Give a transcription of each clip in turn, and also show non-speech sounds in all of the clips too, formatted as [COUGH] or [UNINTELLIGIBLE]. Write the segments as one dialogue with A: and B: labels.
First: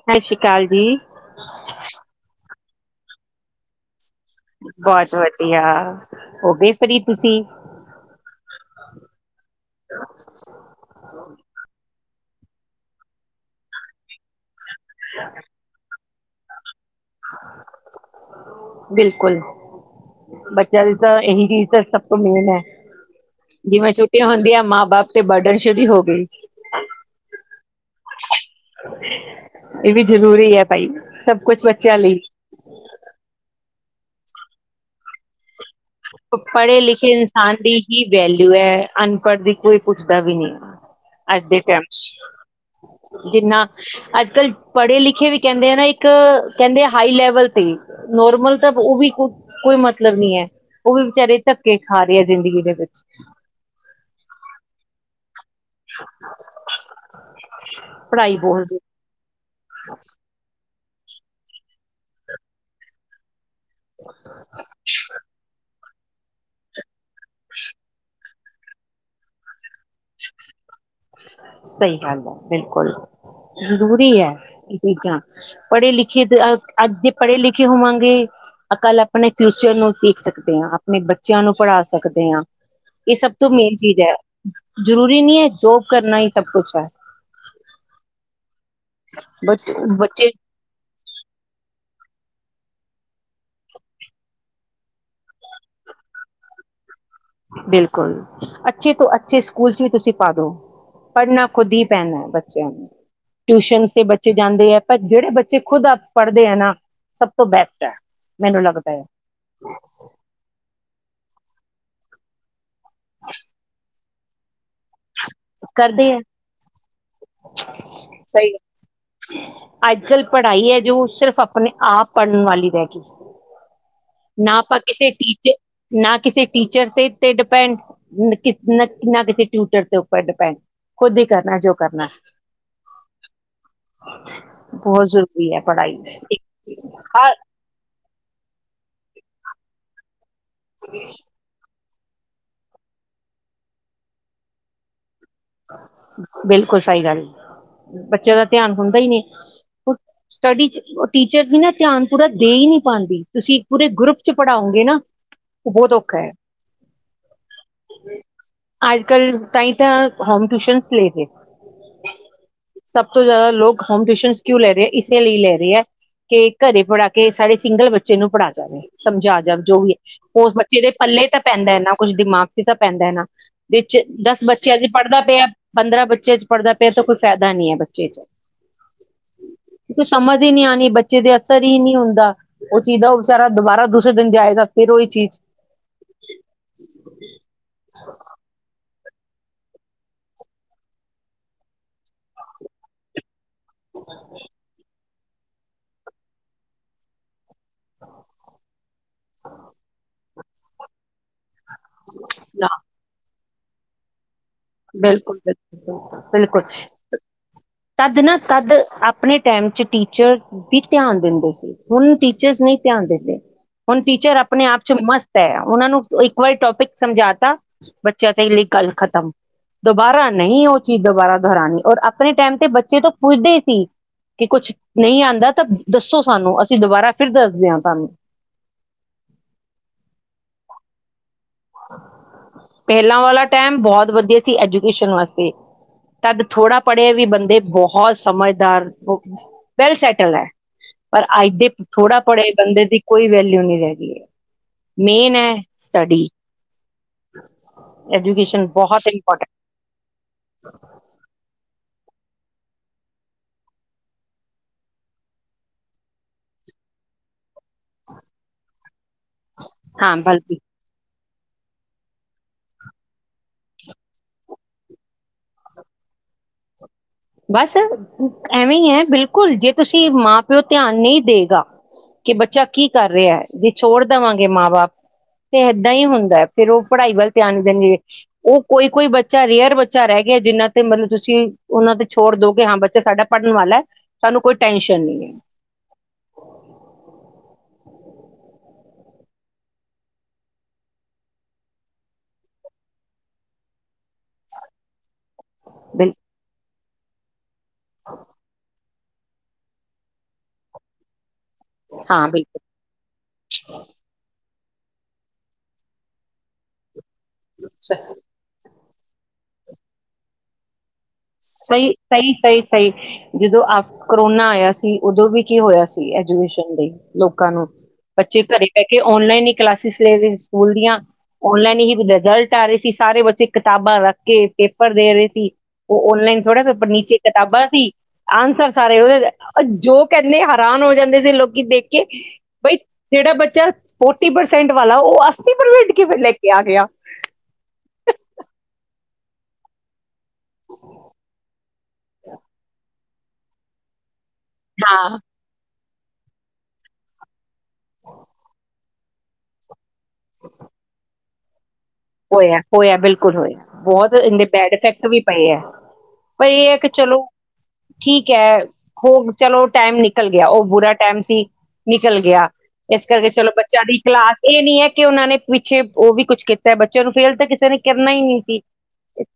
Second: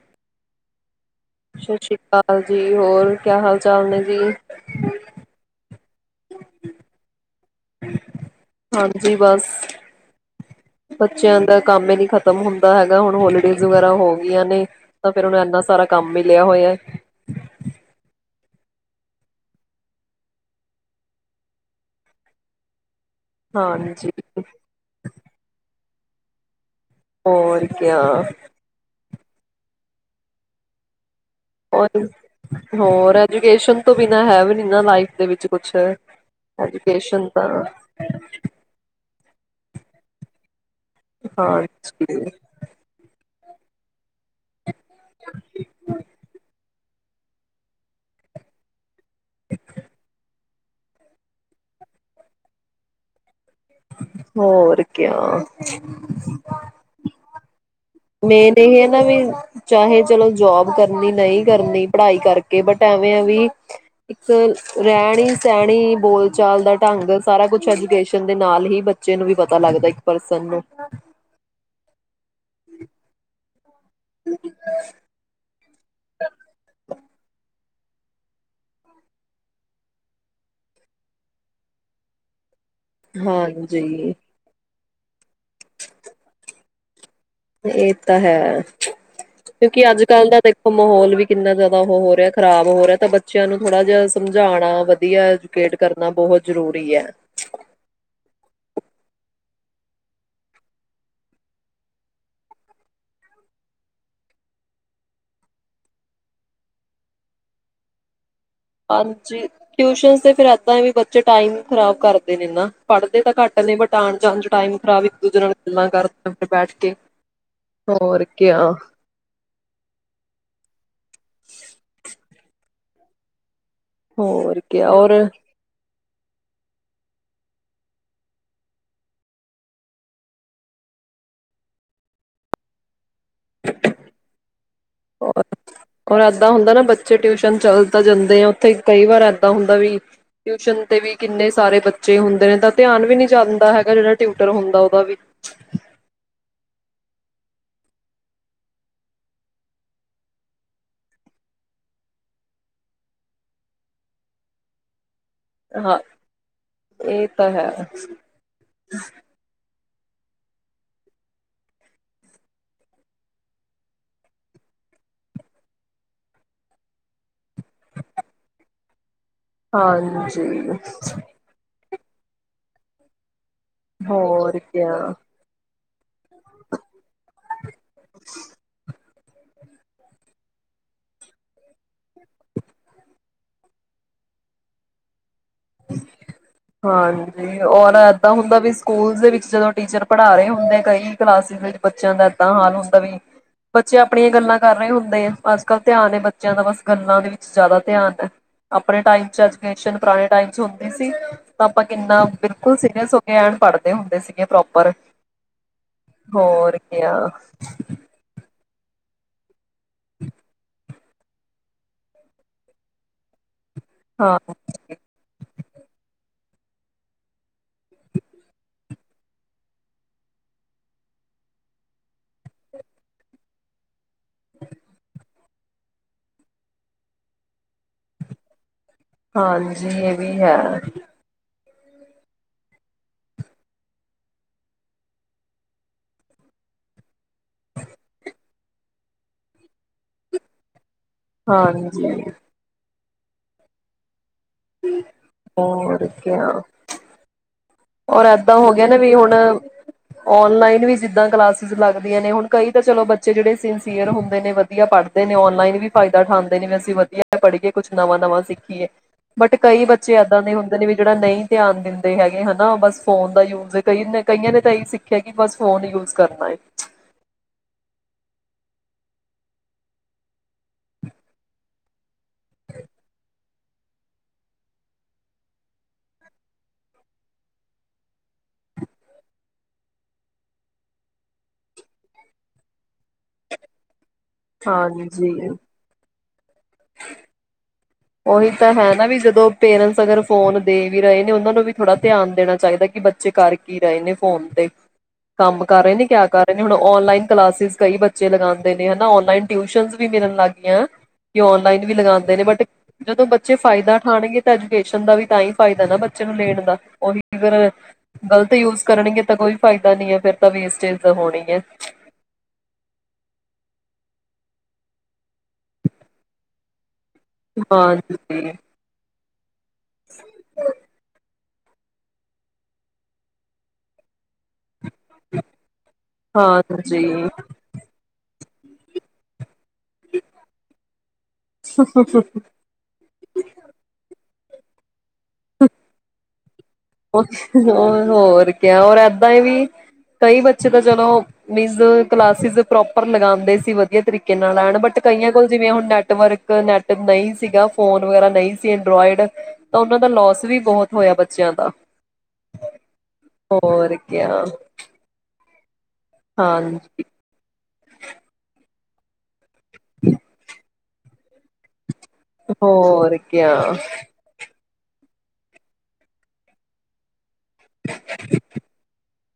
A: ਸਤਿ ਸ੍ਰੀ ਅਕਾਲ ਜੀ
B: ਸਤਿ ਸ੍ਰੀ ਅਕਾਲ ਜੀ ਹੋਰ ਕਿਆ ਹਾਲ ਚਾਲ ਨੇ ਜੀ?
A: ਬਹੁਤ ਵਧੀਆ। ਹੋ ਗਏ ਫ੍ਰੀ ਤੁਸੀਂ?
B: ਹਾਂਜੀ ਬਸ ਬੱਚਿਆਂ ਦਾ ਕੰਮ ਹੀ ਨੀ ਖਤ ਖ਼ਤਮ ਹੁੰਦਾ ਹੈਗਾ ਹੁਣ ਹੋਲੀਡੇਜ਼ ਵਗੈਰਾ ਹੋ ਗਈਆਂ ਨੇ ਤਾਂ ਫੇਰ ਉਹਨੂੰ ਇੰਨਾ ਸਾਰਾ ਕੰਮ ਮਿਲ ਲਿਆ ਹੋਇਆ।
A: ਬਿਲਕੁਲ ਬੱਚਿਆਂ ਦੀ ਤਾਂ ਇਹੀ ਚੀਜ਼ ਤਾਂ ਸਭ ਤੋਂ ਮੇਨ ਹੈ। ਜਿਵੇਂ
B: ਹਾਂਜੀ
A: ਛੁੱਟੀਆਂ ਹੁੰਦੀਆਂ ਮਾਂ ਬਾਪ ਤੇ ਬਰਡਨ ਸ਼ੁਰੂ ਹੋ [INAUDIBLE]
B: ਹੋਰ ਕਿਆ?
A: ਇਹ ਵੀ ਜ਼ਰੂਰੀ ਹੈ ਭਾਈ ਸਭ। ਕੁਛ
B: ਹੋਰ
A: ਬੱਚਿਆਂ ਲਈ।
B: ਹੋਰ ਐਜੂਕੇਸ਼ਨ, ਤੋਂ ਬਿਨਾਂ ਹੈ ਵੀ ਨੀ ਨਾ ਲਾਈਫ ਦੇ ਵਿੱਚ। ਕੁਛ
A: ਪੜ੍ਹੇ ਲਿਖੇ
B: ਐਜੂਕੇਸ਼ਨ ਤਾਂ
A: ਇਨਸਾਨ ਦੀ ਹੀ ਵੈਲਿਊ ਹੈ। ਅਨਪੜ੍ਹ ਦੀ ਕੋਈ ਪੁੱਛਦਾ ਵੀ ਨਹੀਂ ਅੱਜ ਦੇ ਟਾਈਮ
B: ਹਾਂਜੀ
A: ਚ ਜਿੰਨਾ ਅੱਜ ਕੱਲ। ਪੜ੍ਹੇ ਲਿਖੇ ਵੀ ਕਹਿੰਦੇ ਆ ਨਾ ਇੱਕ ਕਹਿੰਦੇ ਆ। ਹਾਈ ਲੈਵਲ ਤੇ ਨੋਰਮਲ ਤਾਂ ਉਹ ਵੀ ਕੋਈ ਮਤਲਬ ਨੀ ਹੈ। ਉਹ ਵੀ ਵਿਚਾਰੇ ਧਕੇ ਖਾ ਰਹੇ ਆ ਜ਼ਿੰਦਗੀ ਦੇ ਵਿੱਚ।
B: ਹੋਰ ਕਿਆ। [INAUDIBLE]
A: ਪੜ੍ਹਾਈ
B: ਮੇਨ ਇਹ
A: ਬਹੁਤ
B: ਹੈ ਨਾ ਵੀ। ਚਾਹੇ ਚਲੋ ਜੌਬ। ਕਰਨੀ ਨਹੀਂ, ਕਰਨੀ ਪੜ੍ਹਾਈ ਕਰਕੇ ਬਟ ਐਵੇਂ ਵੀ। ਇੱਕ ਰਹਿਣੀ ਸਹਿਣੀ ਬੋਲ ਚਾਲ ਦਾ ਢੰਗ। ਸਾਰਾ ਕੁਝ ਐਜੂਕੇਸ਼ਨ, ਦੇ ਨਾਲ ਹੀ ਬੱਚੇ ਨੂੰ ਵੀ ਪਤਾ ਲੱਗਦਾ ਇੱਕ ਪਰਸਨ ਨੂੰ।
A: ਸਹੀ ਗੱਲ ਹੈ। ਬਿਲਕੁਲ ਜ਼ਰੂਰੀ ਹੈ, ਇਹ ਚੀਜ਼ਾਂ। ਪੜ੍ਹੇ ਲਿਖੇ ਅੱਜ ਜੇ ਪੜ੍ਹੇ ਲਿਖੇ ਹੋਵਾਂਗੇ ਅ ਕੱਲ ਆਪਣੇ ਫਿਊਚਰ ਨੂੰ ਦੇਖ ਸਕਦੇ ਹਾਂ। ਆਪਣੇ ਬੱਚਿਆਂ ਨੂੰ ਪੜ੍ਹਾ ਸਕਦੇ ਹਾਂ। ਇਹ ਸਭ ਤੋਂ ਮੇਨ ਚੀਜ਼
B: ਹਾਂਜੀ
A: ਹੈ। ਜ਼ਰੂਰੀ ਨਹੀਂ ਹੈ ਜੋੋ ਕਰਨਾ ਹੀ ਸਭ ਕੁਛ ਹੈ।
B: ਇਹ ਤਾਂ ਹੈ।
A: ਬਟ
B: ਕਿਉਂਕਿ ਅੱਜ ਕੱਲ
A: ਬੱਚੇ
B: ਦਾ ਦੇਖੋ ਮਾਹੌਲ ਵੀ ਕਿੰਨਾ ਜਿਆਦਾ ਉਹ ਹੋ ਰਿਹਾ। ਖਰਾਬ ਹੋ ਰਿਹਾ ਤਾਂ ਬੱਚਿਆਂ ਨੂੰ ਥੋੜਾ ਜਿਹਾ ਸਮਝਾਣਾ ਵਧੀਆਂ ਐਜੂਕੇਟ ਕਰਨਾ ਬਹੁਤ ਜਰੂਰੀ ਹੈ।
A: ਬਿਲਕੁਲ ਅੱਛੇ ਤੋਂ ਅੱਛੇ ਸਕੂਲ ਚ ਵੀ ਤੁਸੀਂ ਪਾਦੋ। ਪੜ੍ਹਨਾ ਖੁਦ ਹੀ ਪੈਣਾਂ ਹੈ ਬੱਚਿਆਂ ਨੂੰ। ਟਿਊਸ਼ਨ ਦੇ ਬੱਚੇ ਜਾਂਦੇ ਹੈ ਪਰ ਜਿਹੜੇ ਬੱਚੇ ਖੁਦ ਪੜ੍ਹਦੇ ਹੈ ਨਾ ਸਭ ਤੋਂ ਬੈਸਟ ਹੈ। ਮੈਨੂੰ ਲੱਗਦਾ ਹੈ
B: ਹਾਂਜੀ ਟਿਊਸ਼ਨ ਤੇ ਫੇਰ ਏਦਾ ਵੀ ਚ ਟਾਈਮ ਖ਼ਰਾਬ ਕਰਦੇ ਨੇ ਨਾ। ਪੜ੍ਹਦੇ ਤਾਂ ਘੱਟ ਨੇ ਬਟ ਆਨ ਜਾਨ ਚ ਟਾਈਮ ਖ਼ਰਾਬ ਇੱਕ ਦੂਜੇ ਨਾਲ ਗੱਲਾਂ
A: ਕਰਦੇ ਹੈ।
B: ਫਿਰ ਬੈਠ ਕੇ ਹੋਰ
A: ਸਹੀ
B: ਕਿਆ
A: ਐ ਅੱਜ ਕੱਲ ਪੜ੍ਹਾਈ ਹੈ ਜੋ ਸਿਰਫ਼ ਆਪਣੇ ਆਪ ਪੜ੍ਹਨ ਵਾਲੇ [UNINTELLIGIBLE]
B: ਹੋਰ ਕਿਆ ਔਰ।
A: ਨਾ ਕਿਸੇ ਟੀਚਰ ਤੇ ਤੇ ਡਿਪੈਂਡ, ਨ ਨਾ ਨ ਕਿਸੇ ਟਿਉਟਰ ਦੇ ਉੱਪਰ ਡਿਪੈਂਡ, ਖੁਦ ਈ ਕਰਨਾ ਜੋ ਕਰਨਾ। ਬਹੁਤ
B: ਹੋਰ
A: ਜ਼ਰੂਰੀ ਹੈ ਪੜ੍ਹਾਈ
B: ਹੋਰ ਏਦਾਂ ਹੁੰਦਾ ਨਾ ਬੱਚੇ
A: ਹਾਂ
B: ਟਿਊਸ਼ਨ ਚੱਲ ਤਾਂ ਜਾਂਦੇ ਤੇ ਉੱਥੇ ਕਈ ਵਾਰ ਏਦਾ ਹੁੰਦਾ ਵਈ ਟਿਊਸ਼ਨ ਤੇ ਵੀ ਕਿੰਨੇ ਸਾਰੇ ਬੱਚੇ ਬੱਚੇ ਹੁੰਦੇ ਨੇ ਤਾਂ ਧਿਆਨ ਵੀ ਨੀ ਜਾਂਦਾ ਹੈਗਾ। ਜਿਹੜਾ ਟਿਊਟਰ ਹੁੰਦਾ ਉਹਦਾ ਵੀ।
A: ਬਿਲਕੁਲ ਸਹੀ ਗੱਲ ਬੱਚਿਆਂ ਦਾ ਧਿਆਨ ਹੁੰਦਾ ਹੀ ਨਹੀਂ। ਹੁ ਸਟੱਡੀ ਚ ਉਹ ਟੀਚਰ ਵੀ ਨਾ ਧਿਆਨ ਪੂਰਾ ਦੇ ਹੀ ਨਹੀਂ ਪਾਉਂਦੀ। ਤੁਸੀਂ ਪੂਰੇ ਗਰੁੱਪ ਚ ਪੜ੍ਹਾਓਗੇ ਨਾਂ। ਬਹੁਤ
B: ਹਾਂ
A: ਔਖਾ ਹੈ।
B: ਇਹ ਤਾਂ ਹੈ
A: ਅੱਜ ਕੱਲ ਤਾਈ ਤਾਂ ਹੋਮ ਟਿਊਸ਼ਨ ਲੈ ਰਹੇ। ਸਭ ਤੋਂ ਜ਼ਿਆਦਾ ਲੋਕ ਹੋਮ ਟਿਊਸ਼ਨ ਕਿਉ ਲੈ ਰਹੇ ਹੈ। ਇਸੇ ਲਈ ਲੈ ਰਹੇ ਹੈ ਕਿ ਘਰੇ ਪੜ੍ਹਾ ਕੇ ਸਾਡੇ ਸਿੰਗਲ ਬੱਚੇ ਨੂੰ ਪੜ੍ਹਾ ਜਾਵੇ। ਸਮਝਾ ਜਾਣ ਜੋ ਵੀ ਹੈ। ਉਹ ਉਸ
B: ਹਾਂਜੀ
A: ਬੱਚੇ ਦੇ ਪੱਲੇ ਤਾਂ ਪੈਂਦਾ ਨਾ। ਕੁਝ ਦਿਮਾਗ ਤੇ ਤਾਂ ਪੈਂਦਾ ਹੈ ਨਾ। ਦਿਨ ਚ ਦਸ
B: ਹੋਰ
A: ਬੱਚੇ ਆਗਏ
B: ਕਿਆ
A: ਪੜ੍ਹਦਾ ਪਿਆ ਪੰਦਰਾਂ ਬੱਚੇ ਚ ਪੜ੍ਹਦਾ ਪਿਆ ਤੇ ਕੋਈ ਫਾਇਦਾ ਨਹੀਂ ਹੈ ਬੱਚੇ ਚ। ਕੁਝ ਸਮਝ ਹੀ ਨਹੀਂ ਆਉਣੀ ਬੱਚੇ ਦੇ ਅਸਰ ਹੀ ਨਹੀਂ ਹੁੰਦਾ। ਉਹ ਚੀਜ਼ ਦਾ ਉਹ ਵਿਚਾਰਾ ਦੁਬਾਰਾ ਦੂਸਰੇ ਦਿਨ ਜਾਏਗਾ ਫਿਰ ਉਹੀ ਚੀਜ਼।
B: ਹਾਂਜੀ ਔਰ ਏਦਾਂ ਹੁੰਦਾ ਵੀ ਸ ਸਕੂਲ ਦੇ ਵਿੱਚ ਜਦੋਂ ਟੀਚਰ ਪੜ੍ਹਾ ਰਹੇ ਹੁੰਦੇ ਕਈ ਕਲਾਸਿਸ ਵਿੱਚ ਬੱਚਿਆਂ ਦਾ ਏਦਾਂ ਹਾਲ ਹੁੰਦਾ ਵੀ ਬੱਚੇ ਆਪਣੀਆਂ ਗੱਲਾਂ ਕਰ ਰਹੇ ਹੁੰਦੇ ਐ। ਅੱਜ ਕੱਲ੍ਹ ਧਿਆਨ ਏ ਬੱਚਿਆਂ ਦਾ ਬਸ ਗੱਲਾਂ ਦੇ ਵਿਚ ਜ਼ਿਆਦਾ ਧਿਆਨ ਹੈ। ਆਪਣੇ ਟਾਈਮ ਚ ਐਜੂਕੇਸ਼ਨ ਪੁਰਾਣੇ ਟਾਈਮ ਰੋਂਦੀ ਸੀ। ਆਪਾਂ ਕਿੰਨਾ
A: ਨਾ
B: ਬਿਲਕੁਲ ਸੀਰੀਅਸ ਹੋ। ਕੈਣ ਪੜ੍ਹਦੇ ਹੁੰਦੇ ਸੀ।
A: ਬਿਲਕੁਲ, ਬਿਲਕੁਲ, ਬਿਲਕੁਲ, ਬਿਲਕੁਲ
B: ਹੋਰ ਕਿਆ
A: ਤਦ ਨਾ ਤਦ ਆਪਣੇ ਟੈਮ ਚ ਟੀਚਰ ਵਿ ਧਿਆਨ ਦਿੰਦੇ ਸੀ। ਹੁਣ ਟੀਚਰਸ ਨਈ ਧਿਆਨ ਦਿੰਦੇ। ਹੁਣ ਟੀਚਰ
B: ਹਾਂ
A: ਆਪਣੇ ਆਪ ਚ ਮਸਤ ਐ, ਉਹਨਾਂ ਨੂੰ ਕੋਈ ਕੋਈ ਟੋਪਿਕ ਸਮਝਾ ਤਾ, ਬੱਚਿਆਂ ਤੇ ਈ ਲਈ ਗੱਲ ਖਤਮ। ਦੁਬਾਰਾ ਨਹੀਂ ਉਹ ਚੀਜ਼ ਦੁਬਾਰਾ ਦੁਹਰਾਉਣੀ ਔਰ ਆਪਣੇ ਟਾਈਮ ਤੇ ਬੱਚੇ ਤੋਂ ਪੁੱਛਦੇ ਹੀ ਸੀ ਕਿ ਕੁੱਛ ਨਹੀਂ ਆਉਂਦਾ ਤਾਂ ਦੱਸੋ ਸਾਨੂੰ ਅਸੀਂ ਦੁਬਾਰਾ ਫਿਰ ਦੱਸਦੇ ਹਾਂ ਤੁਹਾਨੂੰ
B: ਹਾਂਜੀ, ਇਹ ਵੀ ਹੈ।
A: ਪਹਿਲਾਂ ਵਾਲਾ ਟਾਈਮ ਬਹੁਤ ਵਧੀਆ ਸੀ, ਐਜੂਕੇਸ਼ਨ ਵਾਸਤੇ ਤਦ ਥੋੜ੍ਹਾ ਪੜ੍ਹਿਆ ਵੀ ਦੇ ਬਹੁਤ ਸਮਝ [UNINTELLIGIBLE] ਬਾਹਰਲੇ ਦੇਸ਼ ਵਿਚ ਵੈਲ ਸੈਟਲਡ ਹੈ ਪਰ ਅੱਜ ਦੇ
B: ਹਾਂਜੀ
A: ਥੋੜ੍ਹਾ ਪੜ੍ਹੇ ਬੰਦੇ ਦੀ ਕੋਈ ਵੈਲਿਊ ਨਹੀਂ ਰਹਿ ਗਈ ਮੇਨ ਐ ਸਟੱਡੀ।
B: ਅ ਔਰ ਏਦਾਂ
A: ਐਜੂਕੇਸ਼ਨ
B: ਹੋ ਗਿਆ ਨਾ
A: ਬਹੁਤ
B: ਵੀ, ਹੁਣ
A: ਇੰਪੋਰਟੈਂਟ
B: ਓਨਲਾਈਨ ਵੀ ਸਿਦਾਂ ਕਲਾਸਿਸ ਲਗ ਦੀਏ ਨੇ ਹੁਣ ਕਈ ਤਾਂ ਚਲੋ ਬੱਚੇ ਜਿਹੜੇ ਸਿੰਸੀਅਰ ਹੁੰਦੇ ਨੇ, ਵਧੀਆ ਪੜ੍ਹਦੇ ਨੇ, ਓਂਲਾਈਨ ਵੀ ਫਾਇਦਾ ਉਠਾਉਂਦੇ ਨੇ, ਵੈਸੇ ਵਧੀਆ ਪੜ੍ਹੀਏ, ਕੁਛ ਨਵਾਂ ਨਵਾਂ ਸਿੱਖੀਏ। ਬਟ ਕਈ ਬੱਚੇ
A: ਹਾਂ
B: ਇੱਦਾਂ ਦੇ
A: ਬਲਕਿ
B: ਹੁੰਦੇ ਨੇ ਵੀ ਜਿਹੜਾ ਨਈ ਧਿਆਨ ਦਿੰਦੇ ਹੈਗੇ ਹਨ। ਹਾਂ, ਬਸ ਫੋਨ ਦਾ ਯੂਜ ਕਈ ਕਈਆਂ ਨੇ ਤਾਂ ਇਹੀ ਸਿੱਖਿਆ ਕਿ ਬਸ ਫੋਨ ਯੂਜ ਕਰਨਾ ਹੈ ਚ।
A: ਬਸ ਐਵੇਂ ਈ ਐ। ਬਿਲਕੁਲ ਜੇ ਤੁਸੀਂ ਮਾਂ ਪਿਓ ਧਿਆਨ ਨਈ ਦੇਗਾ ਕਿ ਬੱਚਾ ਕੀ ਕਰ ਰਿਆ ਐ। ਛੋੜ ਦਵਾਂਗੇ ਮਾਂ ਬਾਪ ਤੇ ਇੱਧਾਂ ਈ ਹੁੰਦੈ। ਫੇਰ ਉਹ ਪੜ੍ਹਾਈ ਵੱਲ ਧਿਆਨ ਦੇਣਗੇ, ਉਹ ਕੋਈ-ਕੋਈ ਬੱਚਾ ਰੇਅਰ ਬੱਚਾ ਰਹਿ ਗਿਆ ਜਿਹਨਾਂ ਤੇ ਮਤਲਬ ਤੁਸੀ ਉਹਨਾਂ ਤੇ ਛੋੜ ਦੋਗੇ ਹਾਂ ਬੱਚ ਬੱਚਾ ਸਾਡਾ ਪੜ੍ਹਨ ਵਾਲੈ। ਸਾਨੂੰ ਕੋਈ ਟੈਸ਼ਨ ਨਹੀਂ ਹੈ।
B: ਹਾਂਜੀ [UNINTELLIGIBLE] ਉਹੀ ਤਾਂ ਹੈ ਨਾ ਵੀ ਜਦੋਂ ਪੇਰੈਂਟਸ ਅਗਰ ਫੋਨ ਦੇ ਵੀ ਰਹੇ ਨੇ ਉਹਨਾਂ ਨੂੰ ਵੀ ਥੋੜ੍ਹਾ ਧਿਆਨ ਦੇਣਾ ਚਾਹੀਦੈ ਕਿ ਬੱਚੇ ਕਰ ਕੀ ਰਹੇ ਨੇ ਫੋਨ ਤੇ। ਕੰਮ ਕਰ ਰਹੇ ਨੇ, ਕਿਆ
A: ਬਿਲਕੁਲ
B: ਕਰ ਰਹੇ ਨੇ ਹੁਣ ਉਹ। ਔਨਲਾਈਨ ਕਲਾਸਿਸ ਕਈ ਬੱਚੇ ਲਗਾਉਂਦੇ ਨੇ ਹੁਣ ਆਨਲਾਈਨ ਟਿਊਸ਼ਨ ਵੀ ਮਿਲਨ ਲੱਗ ਗਈਆਂ। ਕਿ ਔਨਲਾਈਨ ਵੀ
A: ਹਾਂ
B: ਲਗਾਉਂਦੇ ਨੇ ਬਟ
A: ਬਿਲਕੁਲ
B: ਜਦੋਂ ਬੱਚੇ ਫਾਇਦਾ ਉਠਾਣਗੇ ਤਾਂ ਐਜੂਕੇਸ਼ਨ ਦਾ ਵੀ ਤਾਂ ਹੀ ਫਾਇਦਾ ਨਾ ਬੱਚੇ ਨੂੰ ਲੈਣ ਦਾ ਉਹੀ ਅਗਰ ਗ਼ਲਤ ਯੂਜ ਕਰਨਗੇ ਤਾਂ ਕੋਈ ਫਾਇਦਾ ਨੀ ਹੈ, ਫੇਰ ਤਾਂ ਵੇਸਟ ਐ।
A: ਸਹੀ ਸਹੀ ਸਹੀ ਸਹੀ ਜਦੋਂ ਆਪ ਕਰੋਨਾ ਆਇਆ ਸੀ ਉਦੋਂ ਵੀ ਕੀ ਹੋਇਆ ਸੀ? ਐਜੂਕੇਸ਼ਨ ਲਈ। ਲੋਕਾਂ ਨੂੰ, ਬੱਚੇ
B: ਹਾਂਜੀ
A: ਘਰੇ ਬਹਿ ਕੇ ਔਨਲਾਈਨ ਨੀ। ਕਲਾਸਿਸ ਲੈ ਰਹੇ ਸਕੂਲ ਦੀਆਂ। ਔਨਲਾਈਨ ਹੀ ਰਿਜ਼ਲਟ ਆ ਰਹੇ ਸੀ ਸਾਰੇ ਬੱਚੇ ਕਿਤਾਬਾਂ ਰੱਖ ਕੇ ਪੇ ਪੇਪਰ ਦੇ ਰਹੇ ਸੀ। ਉਹ ਔਨਲਾਈਨ ਥੋੜ੍ਹਾ ਨੀਚੇ
B: ਹਾਂਜੀ
A: ਕਿਤਾਬਾਂ ਸੀ। ਆਨਸਰ ਸਾਰੇ ਉਹਦੇ ਆ ਆ ਜੋ ਕਹਿੰਦੇ ਹੈਰਾਨ ਹੋ ਜਾਂਦੇ ਲੋਕੀਂ ਦੇਖ ਕੇ ਬਈ ਜਿਹੜਾ ਬੱਚਾ ਫੋ ਥਰਟੀ ਪ੍ਰਸੈਂਟ ਵਾਲਾ ਉਹ ਅੱਸੀ ਪ੍ਰਸੈਂਟ ਕਿਵੇ ਲੈ ਕੇ ਆ ਗਿਆ
B: ਹੋਰ ਹੋਰ ਕਿਆ ਹੋਰ ਅਬ। ਐਵੀਂ। ਕਈ ਬੱਚੇ ਤਾਂ ਚਲੋ ਮੀਨਸ ਕਲਾਸਿਸ ਪ੍ਰੋਪ ਰ ਲਗਾਉਦੇ ਸੀ ਵਧੀਆ ਤਰੀਕੇ [UNINTELLIGIBLE] ਕਿੰਨਾਂ ਲੈਣ ਬਟ
A: ਹਾਂ
B: ਕਈ ਆ ਕੋਲ ਜੀਵੇ ਨੈਟ ਨੈਟਵਰਕ ਨੈਟ ਨਹੀਂ ਸੀਗਾ, ਫੋਨ ਵਗੈਰਾ ਨਹੀਂ ਸੀ, ਐਡਰਾੋਇਡ। ਤਾਂ ਉਹਨਾਂ ਦਾ ਲੋਸ ਵੀ ਬਹੁਤ ਹੋਇਆ, ਪਰ ਸਮਾਨ ਦਾ।
A: ਹੋਇਆ ਹੋਇਆ ਬਿਲਕੁਲ ਹੋਇਆ,
B: ਹੋਰ
A: ਬਹੁਤ ਇਹਦੇ
B: ਕਿਆ
A: ਬੈਡ ਇਫੈਕਟ ਵੀ ਪਏ ਏ। ਪਰ ਇਹ ਹੈ, ਕਿ
B: ਹਾਂਜੀ
A: ਚਲੋ, ਠੀਕ ਹੈ। ਹੋਰ। ਚਲੋ ਟਾਈਮ ਨਿਕਲ ਗਿਆ, ਉਹ ਬੁਰੇ ਟੈਮ ਸੀ। ਨਿਕਲ ਗਿਆ ਇਸ
B: ਹੋਰ
A: ਕਰਕੇ ਚੱਲੋ
B: ਕਿਆ
A: ਬੱਚਿਆਂ ਦੀ ਕਲਾਸ ਇਹ ਨੀ ਹੈ। ਕੇ ਉਹਨਾਂ ਨੇ ਪਿੱਛੇ ਉਹ ਵੀ ਕੁੱਛ ਕੀਤਾ ਤੇ ਬੱਚੇ ਨੂੰ ਫੇਲ ਤਾਂ ਕਿਸੇ ਨੇ ਕਿਨਾ ਹੀ ਨਹੀਂ ਸੀ,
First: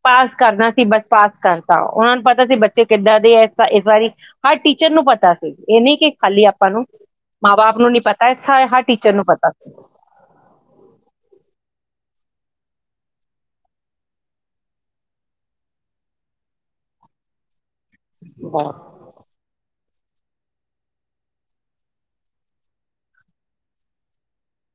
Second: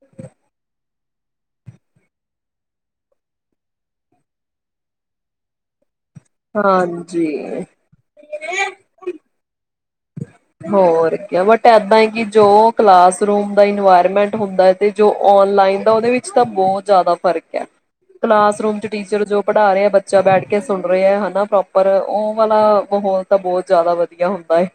A: ਪਾਸ ਕਰਨਾ ਸੀ ਬਸ। ਪਾਸ ਕਰਤਾ ਉਹਨਾਂ ਨੂੰ ਪਤਾ ਸੀ, ਬੱਚੇ ਕਿੱਦਾਂ ਦੇ ਹੈ ਇਸ ਵਾਰੀ, ਹਰ ਟੀਚਰ ਨੂੰ ਪਤਾ ਸੀ ਇਹ ਨਹੀਂ ਕਿ ਖਾਲੀ ਆਪਾਂ ਨੂੰ,
B: ਹਾਂਜੀ।
A: ਮਾਂ ਬਾਪ ਨੂੰ ਨੀ ਪਤਾ, ਇੱਥੇ ਹਰ ਟੀਚਰ ਨੂੰ ਪਤਾ।
B: ਹੋਰ ਕਿਆ, ਬਟ ਆਪਾ ਏਹ ਕਿ ਜੋ ਕਲਾਸ ਰੂਮ ਦਾ ਇਨਵਾਇਰਮੈਂਟ ਹੁੰਦਾ ਏ ਤੇ ਜੋ ਔਨਲਾਈਨ, ਓਦੇ ਵਿਚ ਤਾਂ ਬਹੁਤ ਜਿਆਦਾ ਫ਼ਰਕ ਆ। ਕਲਾਸਰੂਮ ਚ ਟੀਚਰ ਜੋ ਪੜ੍ਹਾ ਰਿਹਾ ਬੱਚ ਬੱਚਾ ਬੈਠ ਕੇ ਸੁਣ ਆ ਦੇਖਾ ਰੇਹਾ ਹੈ ਹਨਾ ਪ੍ਰੋਪਰ ਉਹ ਵਾਲਾ ਮਾਹੌਲ ਤਾਂ ਬਹੁਤ ਜ਼ਿਆਦਾ ਵਧੀਆ ਹੁੰਦਾ ਹੈ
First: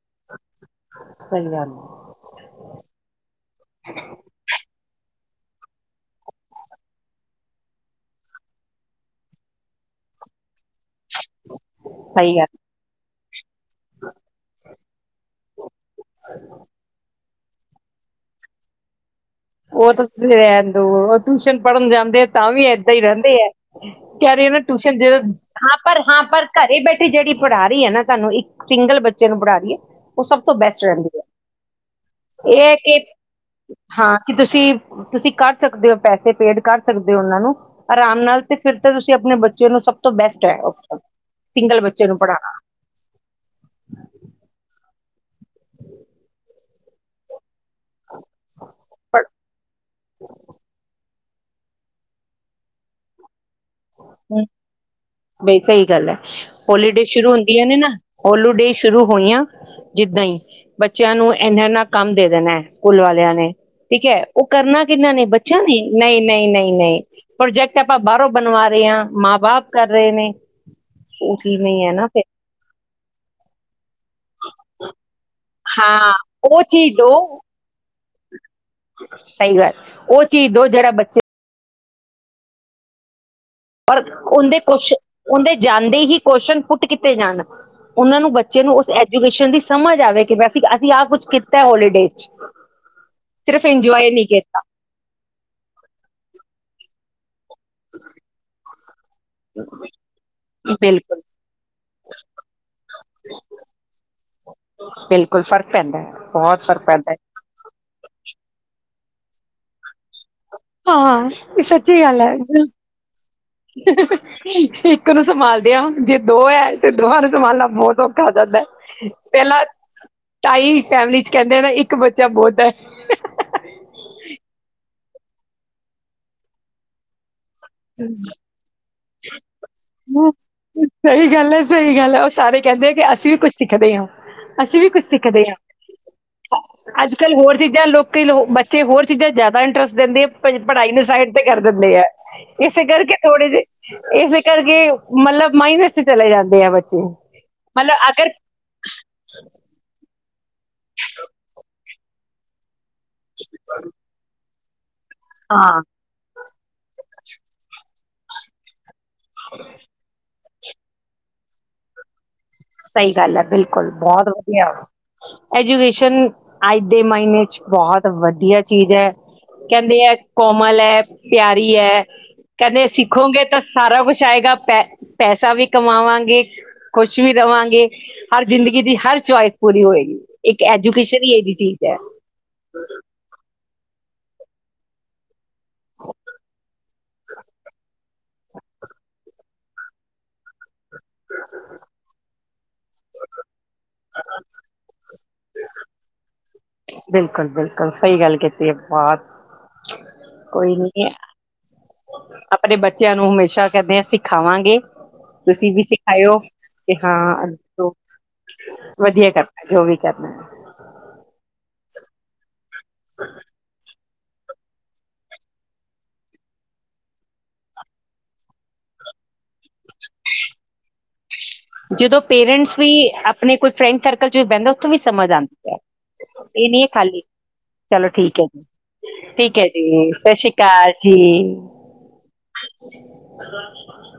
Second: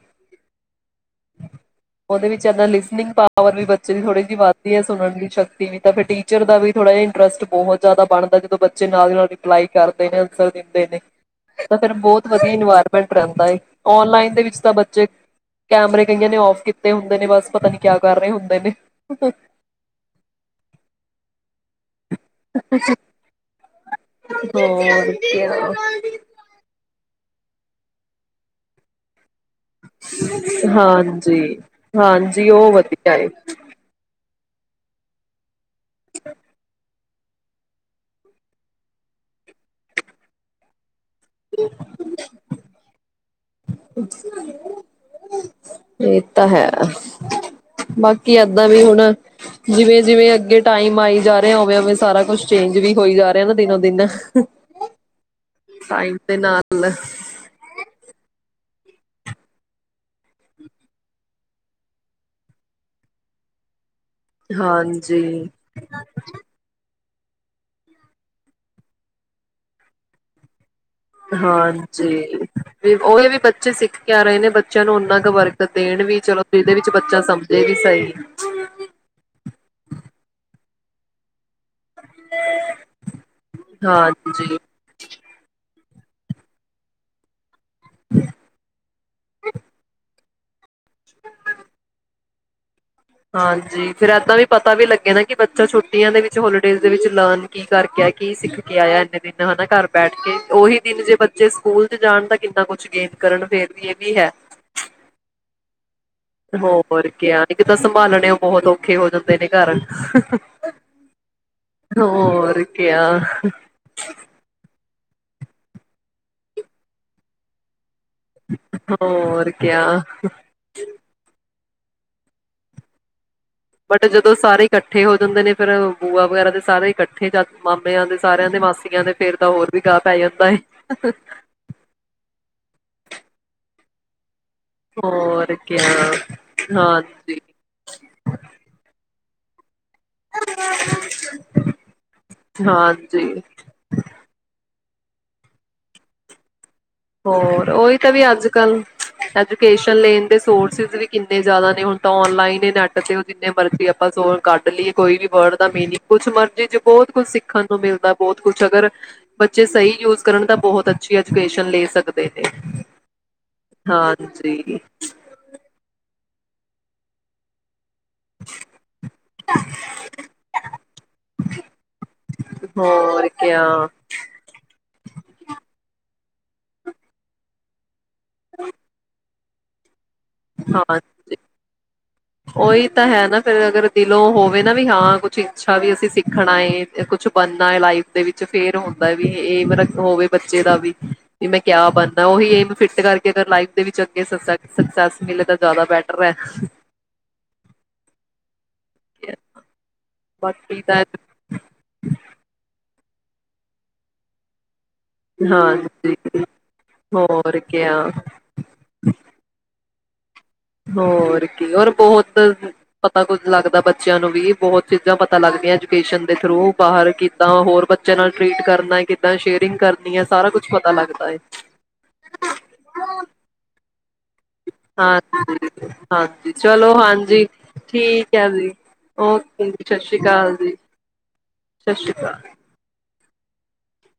B: ਉਹਦੇ ਵਿੱਚ ਲਿਸਨਿੰਗ ਪਾਵਰ ਵੀ ਬੱਚੇ ਦੀ ਥੋੜੀ ਜਿਹੀ ਵੱਧਦੀ ਹੈ ਸੁਣਨ ਦੀ ਸ਼ਕਤੀ ਵੀ ਤਾਂ ਫਿਰ ਟੀਚਰ ਦਾ ਵੀ ਥੋੜ੍ਹਾ ਜਿਹਾ ਇੰਟਰਸਟ ਬਹੁਤ ਜ਼ਿਆਦਾ ਬਣਦਾ ਜਦੋਂ ਬੱਚੇ ਨਾਲ ਨਾਲ ਰਿਪਲਾਈ ਕਰਦੇ ਨੇ ਆਨਸਰ ਦੇ ਤਾ ਫਿਰ ਬਹੁਤ
A: ਸਹੀ ਗੱਲ
B: ਵਧੀਆ ਇਨਵਾਰਮੈਂਟ ਤਨ ਦਾ ਈ ਔਨਲਾਈਨ ਦੇ ਵਿੱਚ ਤਾਂ ਬੱਚਾ ਜੇ ਕੈਮਰੇ ਕਈਆਂ ਨੇ ਆਫ ਕੀਤੇ ਹੁੰਦੇ ਨੇ ਬਸ ਪਤਾ ਨਹੀਂ ਕਿਆ ਕਰ ਰਹੇ ਹੁੰਦੇ ਨੇ
A: ਉਹ ਤਾਂ ਟਿਊਸ਼ਨ ਪੜ੍ਹਨ ਜਾਣੇ ਤੇ ਤਾਂ ਵੀ ਇਦਾਂ ਹੀ ਰਹਿੰਦੇ ਐ ਕਹਿ ਰਹੇ ਨੇ ਟਿਊਸ਼ਨ ਜ
B: ਹੋਰ ਕਿਆ
A: ਹਾਂ ਪਰ ਹਾਂ ਪਰ ਘਰੇ ਜਿਹੜੀ ਪੜਾ ਰਹੀ ਹੈ ਨਾ ਤੁਹਾਨੂੰ ਇੱਕ ਸਿੰਗਲ ਬੱਚੇ ਨੂੰ ਬੜਾ
B: ਹਾਂ ਜੀ ਹਾਂ ਜੀ ਉਹ ਵਧੀਆ
A: ਕੀ ਤੁਸੀਂ ਤੁਸੀਂ ਕੱਰ ਸਕਦੇ ਹੋ ਪੈਸੇ ਪੇਡ ਕਰ ਸਕਦੇ ਉਹਨਾਂ ਨੂੰ ਆਰਾਮ ਨਾਲ ਤੇ ਫਿਰ ਤਾਂ ਤੁਸੀਂ ਆਪਣੇ ਬੱਚੇ ਨੂੰ ਸਭ ਤੋਂ ਬੈਸਟ ਹ ਸਿੰਗਲ ਬੱਚੇ ਨੂੰ ਪੜ੍ਹਾਣਾ।
B: ਇਹ ਤਾਂ ਹੈ। ਬਾਕੀ ਏਦਾਂ ਵੀ ਹੁਣ ਜਿਵੇਂ ਜਿਵੇਂ ਅੱਗੇ ਟਾਈਮ ਆਈ ਜਾ ਰਿ ਓਵੇਂ ਓਵੇਂ ਸਾਰਾ ਕੁਛ ਚੇਂਜ ਵੀ ਹੋਈ ਜਾ ਰਿ
A: ਨਹੀਂ ਬਈ ਸਹੀ ਗੱਲ ਹੈ,
B: ਟਾਈਮ ਦੇ ਨਾਲ
A: ਹੋਲੀਡੇ ਸ਼ੁਰੂ ਹੁੰਦੀਆ ਨੇ ਨਾ ਹੋਲੋ ਡੇ ਸ਼ੁਰੂ ਹੋਈਆਂ ਜਿੱਦਾਂ ਹੀ ਬੱਚਿਆਂ ਨੂੰ ਐਨਾ ਐਨਾ ਕੰਮ ਦੇ ਦੇਣਾ ਸਕੂਲ ਵਾਲਿਆਂ ਨੇ ਠੀਕ ਹੈ, ਉਹ ਕਰਨਾ ਕਿਹਨਾ ਨੇ
B: ਹਾਂਜੀ
A: ਬੱਚਿਆਂ ਨੇ ਨਹੀਂ ਨਹੀਂ ਨਹੀਂ ਨਹੀਂ ਪ੍ਰੋਜੈਕਟ ਆਪਾਂ ਬਾਹਰੋਂ। ਬਣਵਾ ਰਹੇ, ਆ ਮਾਂ ਬਾਪ ਕਰ ਰਹੇ ਨੇ ਉਹ ਚੀਜ਼ ਨਹੀਂ ਹੈ ਨਾ ਫਿਰ
B: ਹਾਂਜੀ ਉਹੀ ਆ ਵੀ ਬੱਚੇ ਸਿੱਖ ਕਹਿ ਰਹੇ ਨੇ ਬੱਚਿਆਂ ਨੂੰ ਓਨਾਂ ਕ ਵਰਕ ਦੇਣ
A: ਹਾਂ
B: ਵੀ ਚਲੋ,
A: ਉਹ
B: ਇਹਦੇ ਵਿੱਚ
A: ਚੀਜ਼
B: ਬੱਚਾ
A: ਦੋ
B: ਸਮਝੇ ਵੀ ਸਹੀ
A: ਸਹੀ ਗੱਲ ਉਹ ਚੀਜ਼ ਦੋ ਜਿਹੜਾ ਬੱਚੇ।
B: [INAUDIBLE]
A: ਪਰ
B: ਹਾਂਜੀ
A: ਉਦੇ ਕੁਛ ਉਦੇ ਜ਼ਿਆਦਾ ਦੇ ਹੀ ਕੋਸ਼ਚਨ ਪੁੱਟ ਕੀਤੇ ਜਾਣ। ਉਹਨਾਂ ਨੂੰ ਬੱਚੇ ਨੂੰ ਉਸ ਐਜੂਕੇਸ਼ਨ ਦੀ ਸਮਝ ਆਵੇ। [INAUDIBLE] ਅਸੀਂ ਆਹ ਕੁਛ ਕੀਤਾ ਹੋਲੀਡੇ ਚ ਇਕ
B: ਹਾਂ ਜੀ, ਫੇਰ ਏਦਾਂ ਵੀ ਪਤਾ ਵੀ ਲੱਗੇ ਨਾ ਕਿ ਬੱਚਾ ਛੁੱਟੀਆਂ ਦੇ ਵਿੱਚ ਹੋਲੀਡੇਜ਼ ਦੇ ਵਿੱਚ ਲੋ ਕੀ ਕਰਕੇ ਆ? ਕੀ ਸਿੱਖ ਕੇ ਆਇਆ? ਇੰਨੇ ਦਿਨ ਹਨਾ? ਘਰ ਬੈਠ ਕੇ ਉਹੀ ਦਿਨ। ਜੇ
A: ਬਿਲਕੁਲ
B: ਬੱਚੇ ਸਕੂਲ ਚ ਜਾਣ ਤਾਂ ਕਿੰਨਾ ਕੁਛ ਗੇਂਨ ਕਰਨ? ਫੇਰ ਵੀ ਇਹ ਵੀ ਹੈ।
A: ਬਿਲਕੁਲ ਫ਼ਰਕ ਪੈਂਦਾ ਹੈ ਬਹੁਤ ਫ਼ਰਕ
B: ਹੋਰ
A: ਪੈਂਦਾ ਹੈ
B: ਕ ਨ, ਕਿਦਾਂ ਸੰਭਾਲ? ਨੇ, ਉਹ ਬਹੁਤ ਔਖੇ ਹੋ ਜਾਂਦੇ ਨੇ ਘਰ।
A: ਹਾਂ, ਇਹ ਸੱਚੀ ਗੱਲ ਹੈ।
B: ਹੋਰ ਕਿਆ
A: ਇੱਕ ਨੂੰ ਸੰਭਾਲਦੇ ਆ, ਜੇ ਦੋ ਹੈ ਤੇ ਦੋਹਾਂ ਨੂੰ ਸੰਭਾਲਣਾ ਬਹੁਤ ਹੋ। ਖਾ ਜਾਂਦਾ
B: ਹੋਰ
A: ਪਹਿਲਾਂ,
B: ਕਿਆ
A: ਾਈ ਫੈਮਿਲੀ ਚ ਕਹਿੰਦੇ। ਮੇਰਾ ਇੱਕ ਬੱਚਾ, ਬਹੁਤ ਹੈ।
B: ਬਟ, ਜਦੋਂ ਸਾਰੇ ਇਕੱਟ। ਇਕੱਠੇ ਹੋ ਜਾਂਦੇ ਨੇ, ਫਿਰਰ ਬੂਆ ਵਗੈਰਾ ਦੇ ਸਾਰੇ ਇਕੱਠੇ ਜਾ। ਮਾਮਿਆਂ ਦੇ, ਸਾਰਿਆਂ ਦੇ, ਮਾਸੀਆਂ ਦੇ, ਫੇਰ ਤਾਂ ਹੋਰ ਵੀ ਗਾਹ ਪੈ ਜਾਂਦਾ।
A: ਸਹੀ ਗੱਲ ਹੈ ਸਹੀ ਗੱਲ ਹੈ ਉਹ ਸਾਰੇ ਕਹਿੰਦੇ ਕਿ ਅਸੀਂ ਵੀ ਕੁਛ ਸਿੱਖਦੇ ਆ ਅਸੀਂ ਵੀ ਕੁਛ ਸਿੱਖਦੇ
B: ਹੋਰ
A: ਆ
B: ਕਿਆ
A: ਅੱਜ ਕੱਲ੍ਹ
B: ਹਾਂਜੀ।
A: ਹੋਰ ਚੀਜ਼ਾਂ ਲੋਕੀ ਲੋ ਬੱਚੇ ਹੋਰ ਚੀਜ਼ਾਂ ਜ਼ਿਆਦਾ ਇੰਟਰਸਟ ਦਿੰਦੇ ਪ ਪੜ੍ਹਾਈ ਨੂੰ ਸਾਈਡ ਤੇ ਕਰ ਦਿੰਦੇ ਹੈ। ਏਸੇ ਕਰਕੇ
B: ਹਾਂਜੀ
A: ਥੋੜੇ ਦੇ ਏਸੇ ਕਰਕੇ ਕੀ ਮਤਲਬ ਮਾਈਨਸ ਚ ਚਲੇ ਜਾਂਦੇ ਆ ਬੱ
B: ਹੋਰ ਉਹੀ ਤਾਂ ਵੀ ਅੱਜ ਕੱਲ੍ਹ ਐਜੂਕੇਸ਼ਨ ਲਈ। ਸੋਰਸਿਸ ਵੀ ਕਿੰਨੇ ਜ਼ਿਆਦਾ ਨੇ ਹੁਣ ਔਨਲਾਈਨ ਨੈ ਉਹ ਜਿੰਨੇ ਮਰਜ਼ੀ ਆਪਾਂ ਸੋ ਕੱਢ ਲਈਏ। ਕੋਈ ਵੀ ਵਰਡ ਦਾ
A: ਹਾਂ
B: ਮੀਨਿੰਗ ਕੁਛ ਮਰਜ਼ੀ ਚ ਬਹੁਤ ਕੁੱਛ ਸਿੱਖਣ ਨੂੰ ਮਿਲਦਾ ਬਹੁਤ ਕੁਛ ਅਗਰ ਬੱਚੇ ਸਹੀ ਯੂਜ ਕਰਨ ਤਾ ਬਹੁਤ ਅੱਛੀ ਐਜੂਕੇਸ਼ਨ ਲੈਸ ਸਕਦੇ।
A: ਸਹੀ ਗੱਲ ਏ ਬਿਲਕੁਲ ਬਹੁਤ ਵਧੀਆ,
B: ਹਾਂਜੀ
A: ਐਜੂਕੇਸ਼ਨ ਅੱਜ ਦੇ ਮਹੀਨੇ ਚ ਬਹੁਤ ਵਧੀਆ ਚੀਜ਼ ਹੈ ਕਹਿੰਦੇ ਏ ਕੋਮਲ ਏ ਪਿਆਰੀ ਏ ਕਹਿੰਦੇ
B: ਹੋਰ
A: ਸਿੱਖੋਗੇ ਤਾਂ
B: ਕਿਆ
A: ਸਾਰਾ ਕੁਛ ਆਏਗਾ ਪੈ ਪੈਸਾ ਵੀ ਕਮਾਵਾਂਗੇ ਕੁਛ ਵੀ ਦੇਵਾਂਗੇ। ਹਰ ਜ਼ਿੰਦਗੀ ਦੀ ਹਰ ਚੁਆਇਸ ਪੂਰੀ ਹੋਏਗੀ ਇੱਕ ਐਜੂਕੇਸ਼ਨ ਹੀ
B: ਹਾਂਜੀ
A: ਇਹੀ ਚੀਜ਼ ਹੈ
B: ਉਹੀ ਤਾਂ ਹੈ ਨਾ ਫੇਰ ਅਗਰ, ਦਿਲੋਂ ਹੋਵੇ ਨਾ ਵੀ ਹਾਂ ਕੁਛ ਇੱਛਾ ਵੀ ਅਸੀਂ ਸਿੱਖਣਾ ਏ ਕੁਛ ਬਣਨਾ ਏ ਲਾਈਫ ਦੇ ਵਿੱਚ ਫੇਰ ਹੁੰਦਾ ਵੀ ਏਮ ਰੱਖੋ ਹੋਵੇ ਬੱਚੇ ਦਾ ਵੀ ਵੀ ਮੈਂ ਕਿਆ ਬਣਨਾ ਉਹੀ ਏਮ ਫਿਟ ਕਰਕੇ ਅ ਲਾਈਫ ਦੇ ਵਿੱਚ ਅੱ ਸਕਸੈਸ ਮਿਲੇ ਤਾਂ ਜ਼ਿਆਦਾ ਬੈਟਰ ਹੈ
A: ਬਿਲਕੁਲ ਬਿਲਕੁਲ ਸਹੀ ਗੱਲ ਕੀਤ ਇਹ ਬਾਤ
B: ਬਸ ਫਰੀ ਦਾ ਹੈ।
A: ਆਪਣੇ ਬੱਚਿਆਂ ਨੂੰ ਹਮੇਸ਼ਾ ਕਹਿੰਦੇ ਆ ਸਿਖਾਵਾਂਗੇ। ਤੁਸੀਂ ਵੀ
B: ਹਾਂਜੀ
A: ਸਿਖਾਇਓ, ਕਿ ਹਾਂ ਅਗੇ
B: ਹੋਰ
A: ਤੋਂ
B: ਕਿਆ
A: ਵਧੀਆ ਕਰਨਾ ਜੋ ਵੀ ਕਰਨੇ ਆ।
B: ਹੋਰ ਕੀ ਹੋਰ ਬਹੁਤ ਪਤਾ ਕੁੱਝ ਲੱਗਦਾ ਬੱ ਬੱਚਿਆਂ ਨੂੰ ਵੀ ਬਹੁਤ ਚੀਜ਼ਾਂ ਪਤਾ ਲੱਗਦੀਆਂ ਐਜੂਕੇਸ਼ਨ ਦੇ ਥਰੂ ਬਾਹਰ ਕਿੱਦਾਂ ਹੋਰ ਬੱਚਿਆਂ ਨਾਲ ਟ੍ਰੀਟ ਕਰਨਾ ਕਿੱਦਾਂ ਸ਼ੇਅਰਿੰਗ ਕਰਨੀ ਹੈ ਸਾਰਾ ਕੁਛ ਪਤਾ ਲੱਗਦਾ ਹੈ।
A: ਜਦੋਂ ਪੇਰੈਂਟਸ ਵੀ ਆਪਣੇ ਕੋਈ ਫਰੈਂਡ ਸਰ ਲ ਬਹਿੰਦਾ ਉੱਥੋਂ ਵੀ ਸਮਝ ਆਉਂਦੀ ਹੈ
B: ਹਾਂਜੀ, ਹਾਂਜੀ
A: ਇਹ ਨੀ ਹੈ
B: ਚਲੋ
A: ਖਾਲੀ
B: ਹਾਂਜੀ
A: ਚਲੋ ਠੀਕ ਹੈ ਜੀ ਠੀਕ ਹੈ
B: ਓਕੇ
A: ਜੀ
B: ਸ਼੍ਰੀ
A: ਸਤਿ ਸ੍ਰੀ
B: ਜੀ,
A: ਅਕਾਲ ਜੀ
B: ਸਤਿ ਸ਼੍ਰੀ ਅਕਾਲ।
A: [INAUDIBLE]